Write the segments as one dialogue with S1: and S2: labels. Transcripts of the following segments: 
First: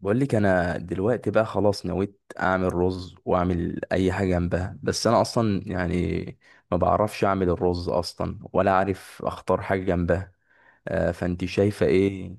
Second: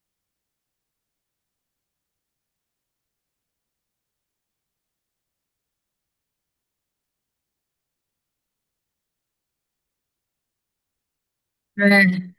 S1: بقول لك انا دلوقتي بقى خلاص نويت اعمل رز واعمل اي حاجه جنبها، بس انا اصلا يعني ما بعرفش اعمل الرز اصلا ولا عارف اختار حاجه جنبها. آه، فانت شايفه
S2: آه.
S1: ايه؟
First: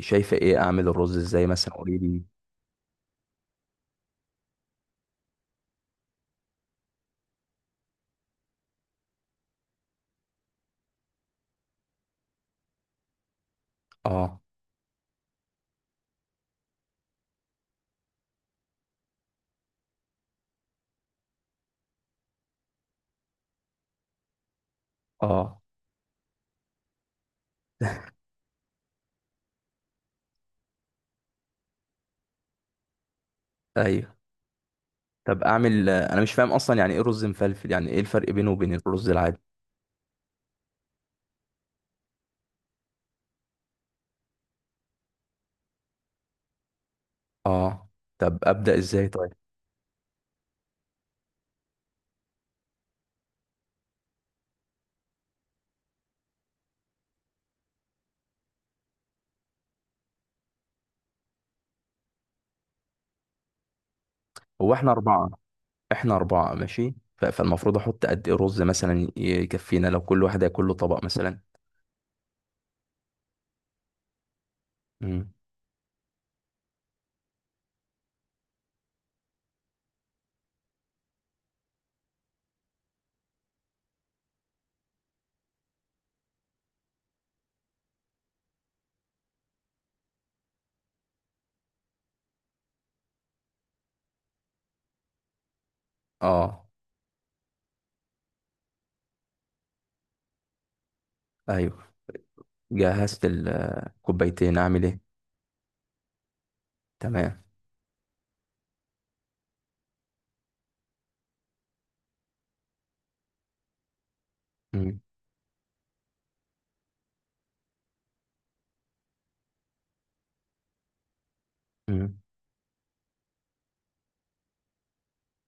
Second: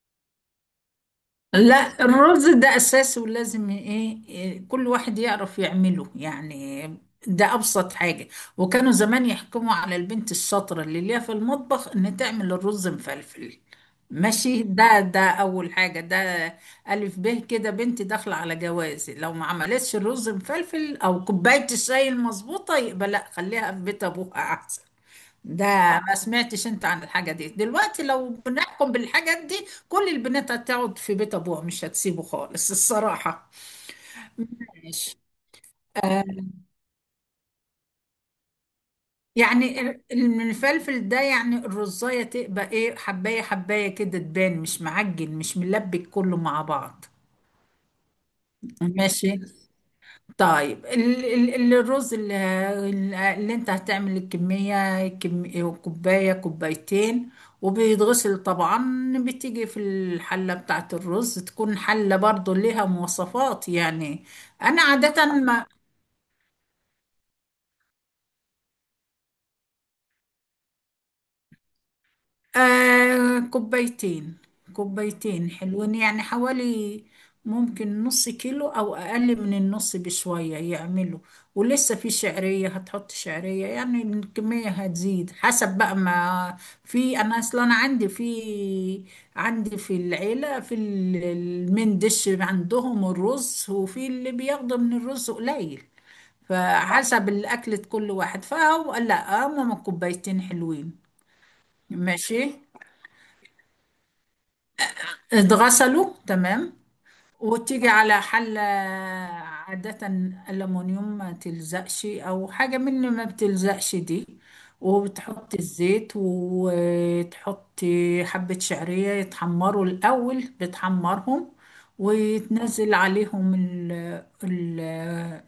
S1: شايفه ايه اعمل الرز ازاي مثلا؟ قولي
S2: لا،
S1: لي.
S2: الرز ده أساسي ولازم إيه إيه، كل واحد يعرف يعمله، يعني ده أبسط حاجة. وكانوا زمان يحكموا على البنت الشاطرة اللي ليها في المطبخ إن تعمل الرز مفلفل.
S1: اه.
S2: ماشي، ده أول حاجة. ده ألف ب كده، بنتي داخلة على جوازي لو ما عملتش الرز مفلفل أو كوباية الشاي المظبوطة، يبقى لا، خليها في بيت أبوها أحسن.
S1: اه.
S2: ده، ما سمعتش انت عن الحاجة دي؟ دلوقتي لو بنحكم بالحاجات دي، كل البنات هتقعد في بيت ابوها، مش هتسيبه خالص الصراحة.
S1: ايوه.
S2: ماشي.
S1: طب اعمل، انا مش فاهم اصلا يعني ايه رز مفلفل؟ يعني ايه الفرق بينه وبين الرز العادي؟
S2: يعني المفلفل ده، يعني الرزاية تبقى ايه، حباية حباية كده، تبان مش معجن، مش ملبك كله مع بعض.
S1: اه. طب ابدا ازاي
S2: ماشي.
S1: طيب؟
S2: طيب، الرز اللي انت هتعمل، الكمية كوباية، كوبايتين. وبيتغسل طبعا، بتيجي في الحلة بتاعت الرز، تكون حلة برضو ليها مواصفات يعني.
S1: هو
S2: انا
S1: احنا
S2: عادة آه.
S1: اربعه.
S2: ما
S1: احنا اربعة ماشي، فالمفروض احط قد ايه رز مثلا يكفينا لو كل واحد هياكل له طبق مثلا؟
S2: آه، كوبايتين.
S1: امم.
S2: كوبايتين حلوين يعني، حوالي ممكن نص كيلو أو أقل من النص بشوية يعملوا. ولسه في شعرية، هتحط شعرية، يعني الكمية هتزيد حسب بقى. ما في، أنا أصلا عندي في العيلة، في المندش عندهم الرز، وفي اللي بياخدوا من الرز قليل.
S1: اه.
S2: فحسب الأكلة كل واحد، فهو لا، هما كوبايتين حلوين.
S1: ايوه.
S2: ماشي.
S1: جهزت الكوبايتين، اعمل ايه؟
S2: اتغسلوا، تمام.
S1: تمام.
S2: وتيجي على حلة عادة ألمونيوم ما تلزقش، أو حاجة من ما بتلزقش دي.
S1: امم.
S2: وبتحط الزيت، وتحط حبة شعرية يتحمروا الأول، بتحمرهم.
S1: امم.
S2: وتنزل عليهم ال ال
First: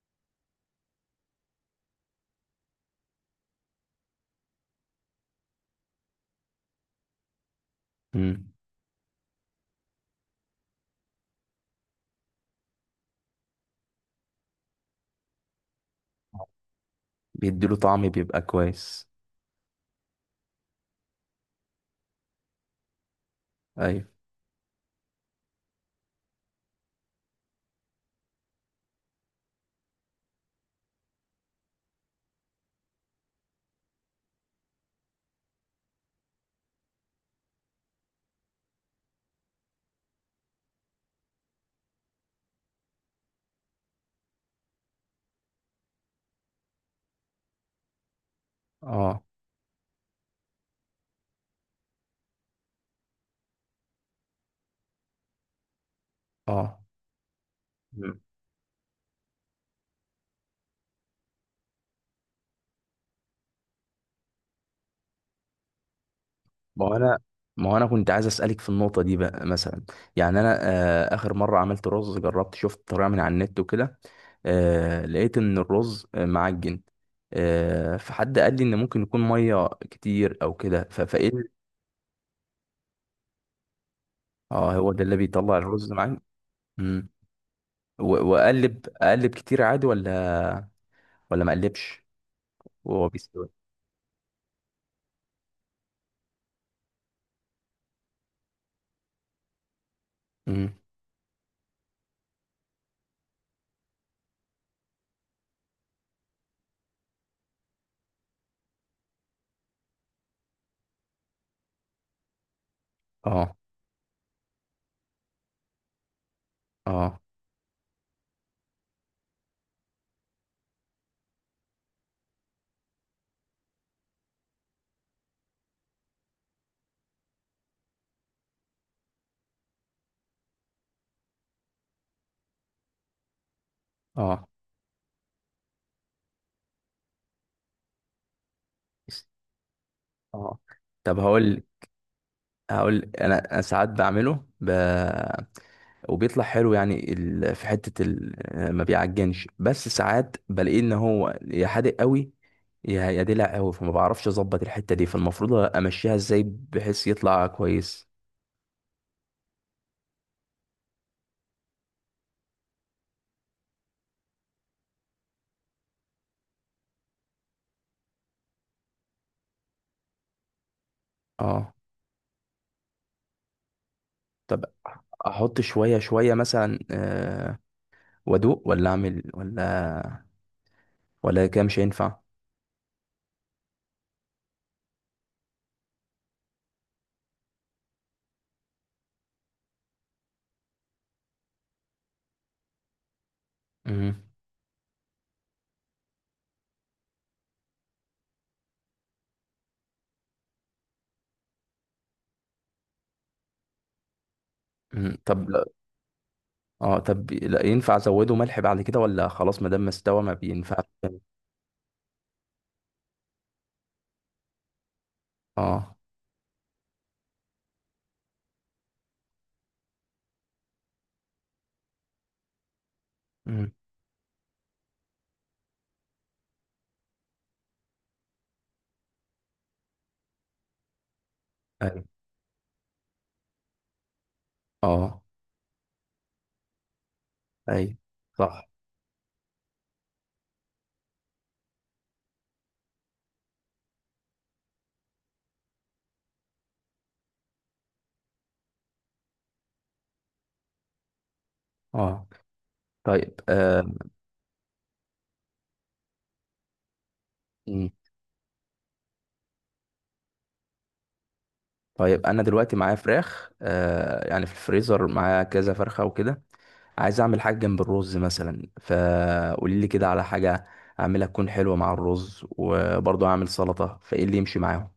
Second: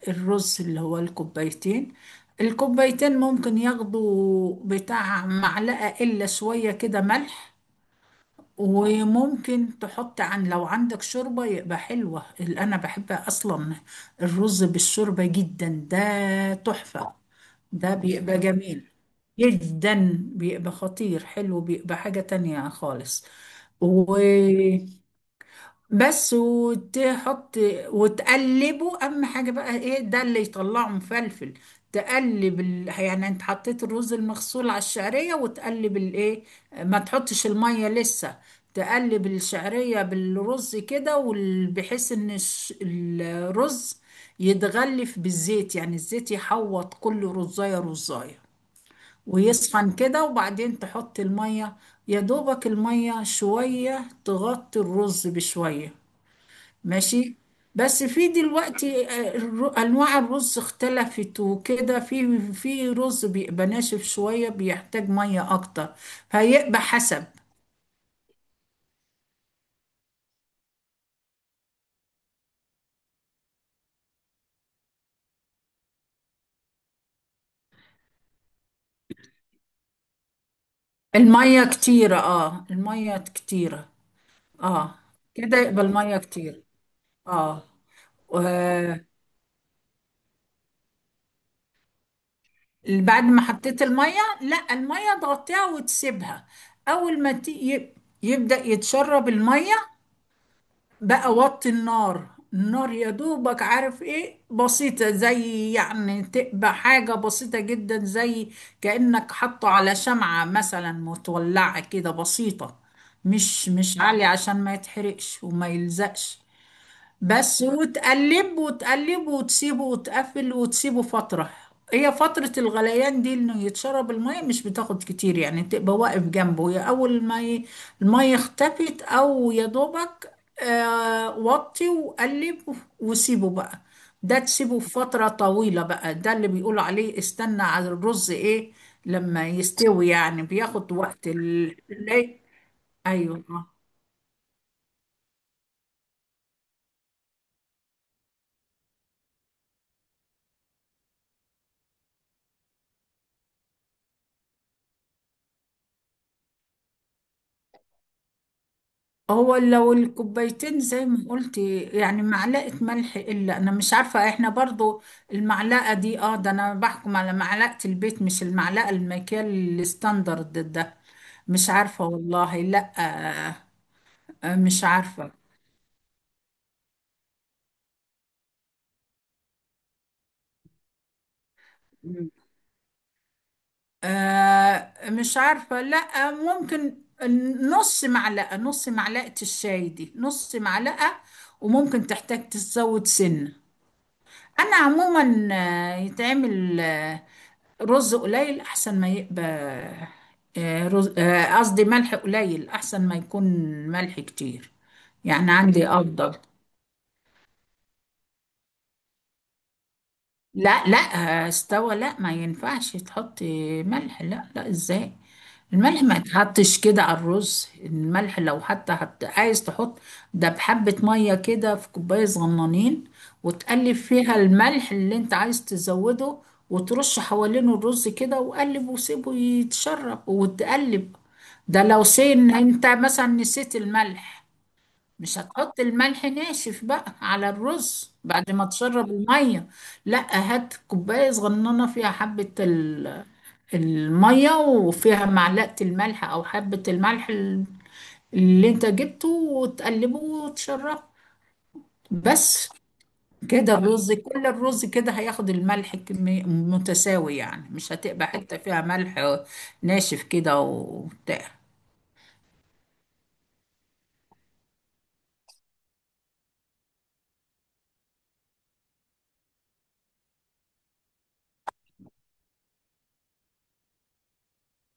S2: الرز اللي هو الكوبايتين. الكوبايتين ممكن ياخدوا بتاع معلقة إلا شوية كده ملح.
S1: امم.
S2: وممكن تحط، عن، لو عندك شوربة يبقى حلوة، اللي أنا بحبها أصلا الرز بالشوربة جدا، ده تحفة.
S1: بيديله
S2: ده
S1: طعم،
S2: بيبقى
S1: بيبقى
S2: جميل
S1: كويس.
S2: جدا، بيبقى خطير حلو، بيبقى حاجة تانية خالص.
S1: ايوه.
S2: بس. وتحط وتقلبه، اهم حاجه بقى ايه، ده اللي يطلعه مفلفل. تقلب ال... يعني انت حطيت الرز المغسول على الشعريه، وتقلب الايه. ما تحطش الميه لسه. تقلب الشعريه بالرز كده، بحيث ان الرز يتغلف بالزيت، يعني الزيت يحوط كل رزايه رزايه
S1: اه.
S2: ويسخن كده، وبعدين تحط الميه. يا دوبك الميه شويه، تغطي الرز بشويه.
S1: اه.
S2: ماشي. بس في دلوقتي آه، انواع الرز اختلفت وكده، في رز بيبقى ناشف شويه، بيحتاج ميه اكتر، فيبقى
S1: ما هو انا
S2: حسب.
S1: ما هو انا كنت عايز اسالك في النقطه دي بقى مثلا. يعني انا، اخر مره عملت رز، جربت شفت طريقه من على النت وكده. لقيت ان الرز معجن. فحد قال لي ان ممكن يكون ميه كتير او كده. فايه
S2: الميه كتيره، اه الميه كتيره.
S1: اه هو
S2: اه،
S1: ده اللي
S2: كده
S1: بيطلع
S2: يبقى
S1: الرز
S2: الميه
S1: معجن.
S2: كتير.
S1: مم.
S2: اه. و-
S1: واقلب كتير عادي؟ ولا ما اقلبش؟ وهو
S2: بعد ما
S1: بيستوي؟
S2: حطيت الميه، لا، الميه تغطيها وتسيبها. اول ما يبدأ يتشرب الميه
S1: مم.
S2: بقى، وطي النار. النار يا دوبك، عارف ايه، بسيطة، زي يعني تبقى حاجة بسيطة جدا، زي كأنك حاطه على شمعة مثلا متولعة كده، بسيطة.
S1: اه.
S2: مش مش عالية عشان ما يتحرقش وما يلزقش.
S1: اه.
S2: بس. وتقلب وتقلب وتسيبه وتقفل وتسيبه فترة. هي فترة الغليان دي، انه يتشرب المية مش بتاخد كتير، يعني تبقى واقف جنبه، يا اول ما المية اختفت او يا دوبك آه، وطي وقلب وسيبه بقى. ده
S1: اه.
S2: تسيبه فترة طويلة بقى، ده اللي بيقولوا عليه استنى على الرز ايه لما يستوي، يعني
S1: اه.
S2: بياخد
S1: طب
S2: وقت
S1: هقول
S2: ال... ال-.
S1: هقول
S2: ايوه.
S1: انا أنا ساعات بعمله وبيطلع حلو، يعني في حتة ما بيعجنش، بس ساعات بلاقيه ان هو يا حادق قوي، يا دلع قوي، فما بعرفش اظبط الحتة دي، فالمفروض امشيها ازاي بحيث يطلع كويس؟
S2: هو لو الكوبايتين زي ما قلتي، يعني معلقة ملح، إلا أنا مش عارفة إحنا برضو المعلقة دي. آه، ده أنا بحكم على معلقة البيت، مش المعلقة المكيال الستاندرد ده. مش
S1: اه.
S2: عارفة والله، لأ آه، آه،
S1: طب
S2: مش عارفة.
S1: احط شوية شوية مثلا، وادوق ولا اعمل ولا كده مش هينفع؟
S2: آه مش عارفة، لأ ممكن نص معلقة. نص معلقة الشاي دي، نص معلقة. وممكن تحتاج تزود سنة.
S1: مم.
S2: أنا عموما آه، يتعمل آه، رز قليل احسن ما يبقى آه، رز آه، قصدي ملح قليل احسن ما يكون ملح كتير.
S1: مم. طب
S2: يعني
S1: لا-
S2: عندي ليه افضل.
S1: اه طب، لا ينفع ازوده ملح بعد كده ولا خلاص ما دام ما استوى ما بينفعش
S2: لا لا.
S1: تاني؟
S2: آه، استوى، لا ما ينفعش تحطي ملح، لا لا، ازاي.
S1: اه.
S2: الملح ما يتحطش كده على الرز. الملح لو حتى عايز تحط، ده بحبة مية كده في كوباية صغنانين،
S1: مم.
S2: وتقلب فيها الملح اللي انت عايز تزوده، وترش حوالينه الرز كده، وقلب وسيبه يتشرب وتقلب. ده لو سين انت مثلا نسيت الملح،
S1: اه.
S2: مش هتحط الملح ناشف بقى على
S1: اي.
S2: الرز بعد ما
S1: صح.
S2: تشرب المية. لا، هات كوباية صغننة فيها حبة المية، وفيها معلقة الملح أو حبة الملح اللي انت جبته، وتقلبه وتشربه
S1: اه.
S2: بس.
S1: طيب.
S2: كده
S1: آه.
S2: الرز كل الرز كده هياخد الملح كمية متساوي، يعني
S1: مم.
S2: مش هتبقى حتة فيها ملح ناشف كده وبتاع.
S1: طيب انا دلوقتي معايا فراخ، يعني في الفريزر معايا كذا فرخه وكده. عايز اعمل حاجه جنب الرز مثلا، فقولي لي كده على حاجه اعملها تكون حلوه مع الرز، وبرضه اعمل سلطه، فايه اللي يمشي معاهم؟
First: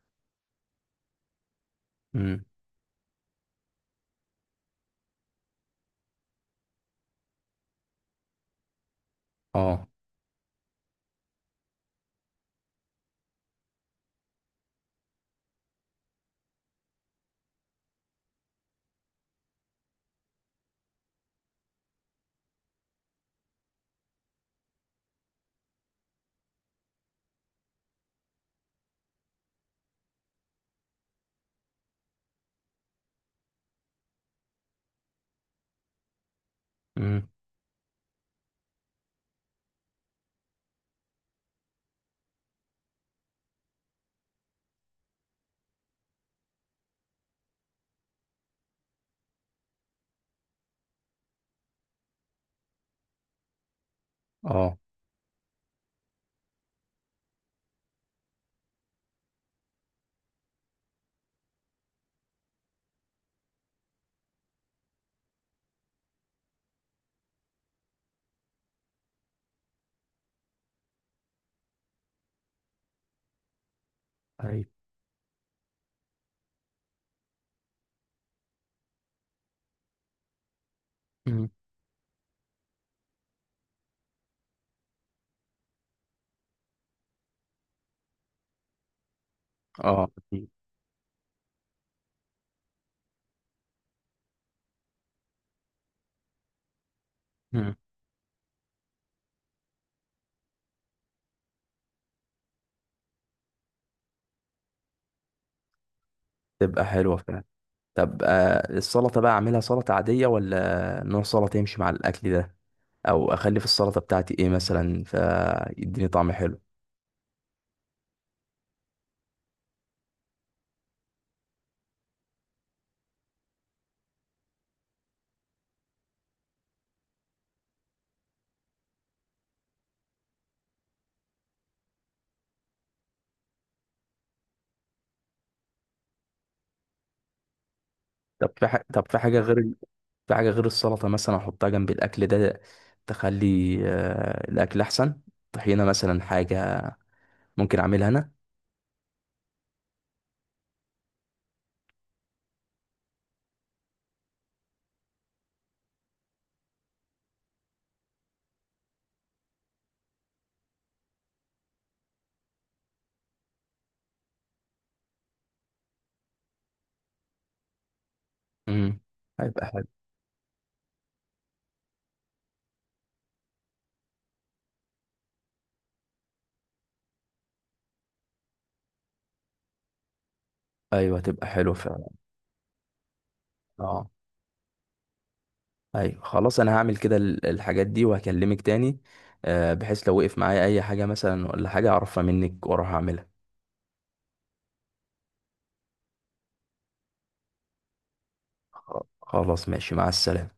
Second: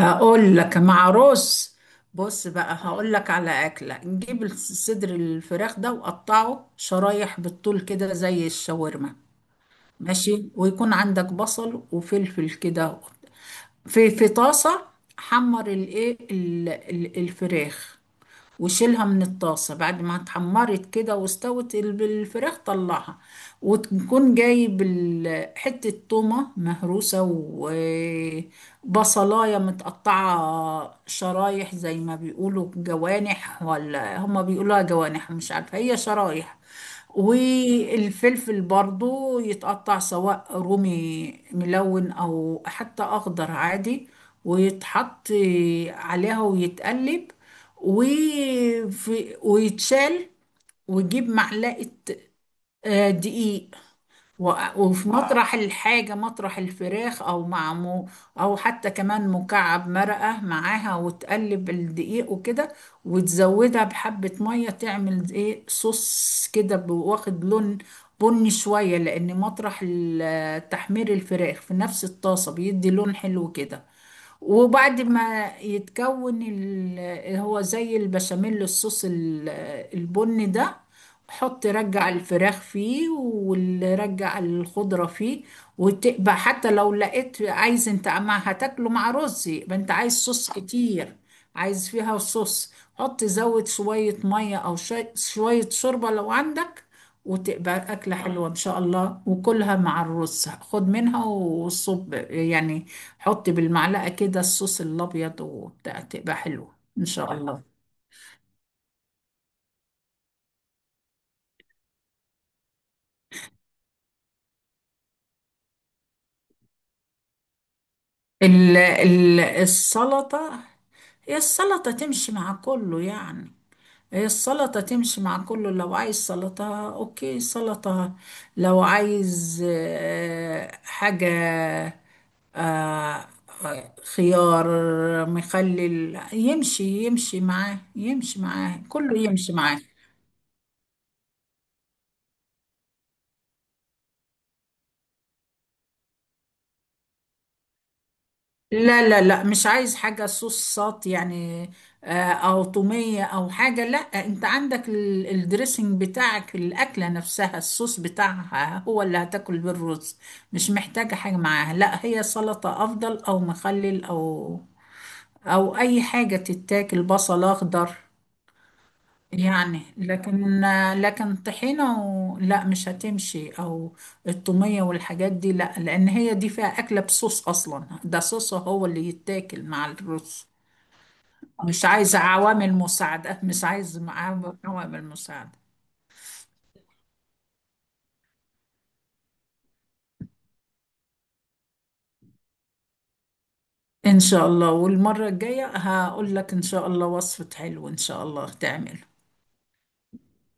S2: هقول لك مع رز،
S1: امم.
S2: بص بقى هقول لك على أكلة. نجيب صدر الفراخ ده وقطعه شرايح بالطول كده زي الشاورما.
S1: اه.
S2: ماشي، ويكون عندك بصل وفلفل كده في في طاسة. حمر الايه الفراخ، وشيلها من الطاسة بعد ما اتحمرت كده، واستوت الفراخ، طلعها. وتكون جايب حتة تومة مهروسة، وبصلاية متقطعة شرايح زي ما بيقولوا جوانح، ولا هما بيقولوها جوانح، مش عارفة، هي شرايح.
S1: امم.
S2: والفلفل برضو يتقطع، سواء رومي ملون او حتى اخضر عادي. ويتحط عليها ويتقلب، ويتشال. ويجيب معلقة آه، دقيق.
S1: اه.
S2: وفي آه. مطرح الحاجة، مطرح الفراخ، أو مع مو، أو حتى كمان مكعب مرقة معاها، وتقلب الدقيق وكده، وتزودها بحبة مية، تعمل إيه صوص كده، واخد لون بني شوية، لأن مطرح ال تحمير الفراخ في نفس الطاسة بيدي لون حلو كده.
S1: اي.
S2: وبعد ما يتكون هو زي البشاميل، الصوص البني ده،
S1: امم.
S2: حط رجع الفراخ فيه ورجع الخضرة فيه. وتبقى حتى لو لقيت، عايز انت ما هتاكله مع رز يبقى انت
S1: اه.
S2: عايز
S1: أكيد.
S2: صوص كتير. عايز فيها صوص، حط زود شوية مية أو شوية شوية شوربة لو عندك.
S1: مم.
S2: وتبقى أكلة حلوة إن شاء الله، وكلها مع الرز، خد منها وصب يعني، حط بالمعلقة كده الصوص الأبيض وبتاع، تبقى حلوة
S1: تبقى
S2: إن
S1: حلوه
S2: شاء
S1: فعلا.
S2: الله.
S1: طب، السلطة بقى أعملها سلطة عادية ولا نوع سلطة يمشي مع الأكل ده؟ أو أخلي في السلطة بتاعتي إيه مثلا فيديني طعم حلو؟
S2: ال السلطة، هي السلطة تمشي مع كله يعني. هي السلطة تمشي مع كله. لو عايز سلطة اوكي سلطة. لو عايز آه، حاجة آه، خيار مخلل، يمشي يمشي معاه، يمشي معاه،
S1: طب في
S2: كله
S1: حاجة
S2: يمشي
S1: غير
S2: معاه.
S1: في حاجة غير السلطة مثلا أحطها جنب الأكل ده تخلي، الأكل أحسن؟ طحينة مثلا، حاجة ممكن أعملها أنا؟
S2: لا لا لا، مش عايز حاجة صوصات يعني آه، أو طومية أو حاجة. لا، أنت عندك الدريسنج بتاعك، الأكلة نفسها الصوص بتاعها هو اللي هتاكل بالرز. مش محتاجة حاجة معاها، لا، هي سلطة أفضل، أو مخلل، أو أو أي حاجة تتاكل، بصل أخضر
S1: امم. هيبقى
S2: يعني.
S1: حلو.
S2: لكن، لكن طحينة و... لا مش هتمشي، او التومية والحاجات دي لا، لان هي دي فيها اكلة بصوص اصلا، ده صوص هو اللي يتاكل مع الرز.
S1: أيوه هتبقى حلو
S2: مش
S1: فعلا.
S2: عايزة عوامل مساعدة، مش عايزة
S1: أه.
S2: معاه عوامل مساعدة.
S1: أيوه خلاص، أنا هعمل كده الحاجات دي وهكلمك تاني، بحيث لو وقف معايا أي حاجة مثلا ولا حاجة أعرفها منك وأروح أعملها.
S2: ان شاء الله، والمرة الجاية هقول لك ان شاء الله وصفة حلو، ان شاء الله تعمله.
S1: خلاص ماشي، مع السلامة.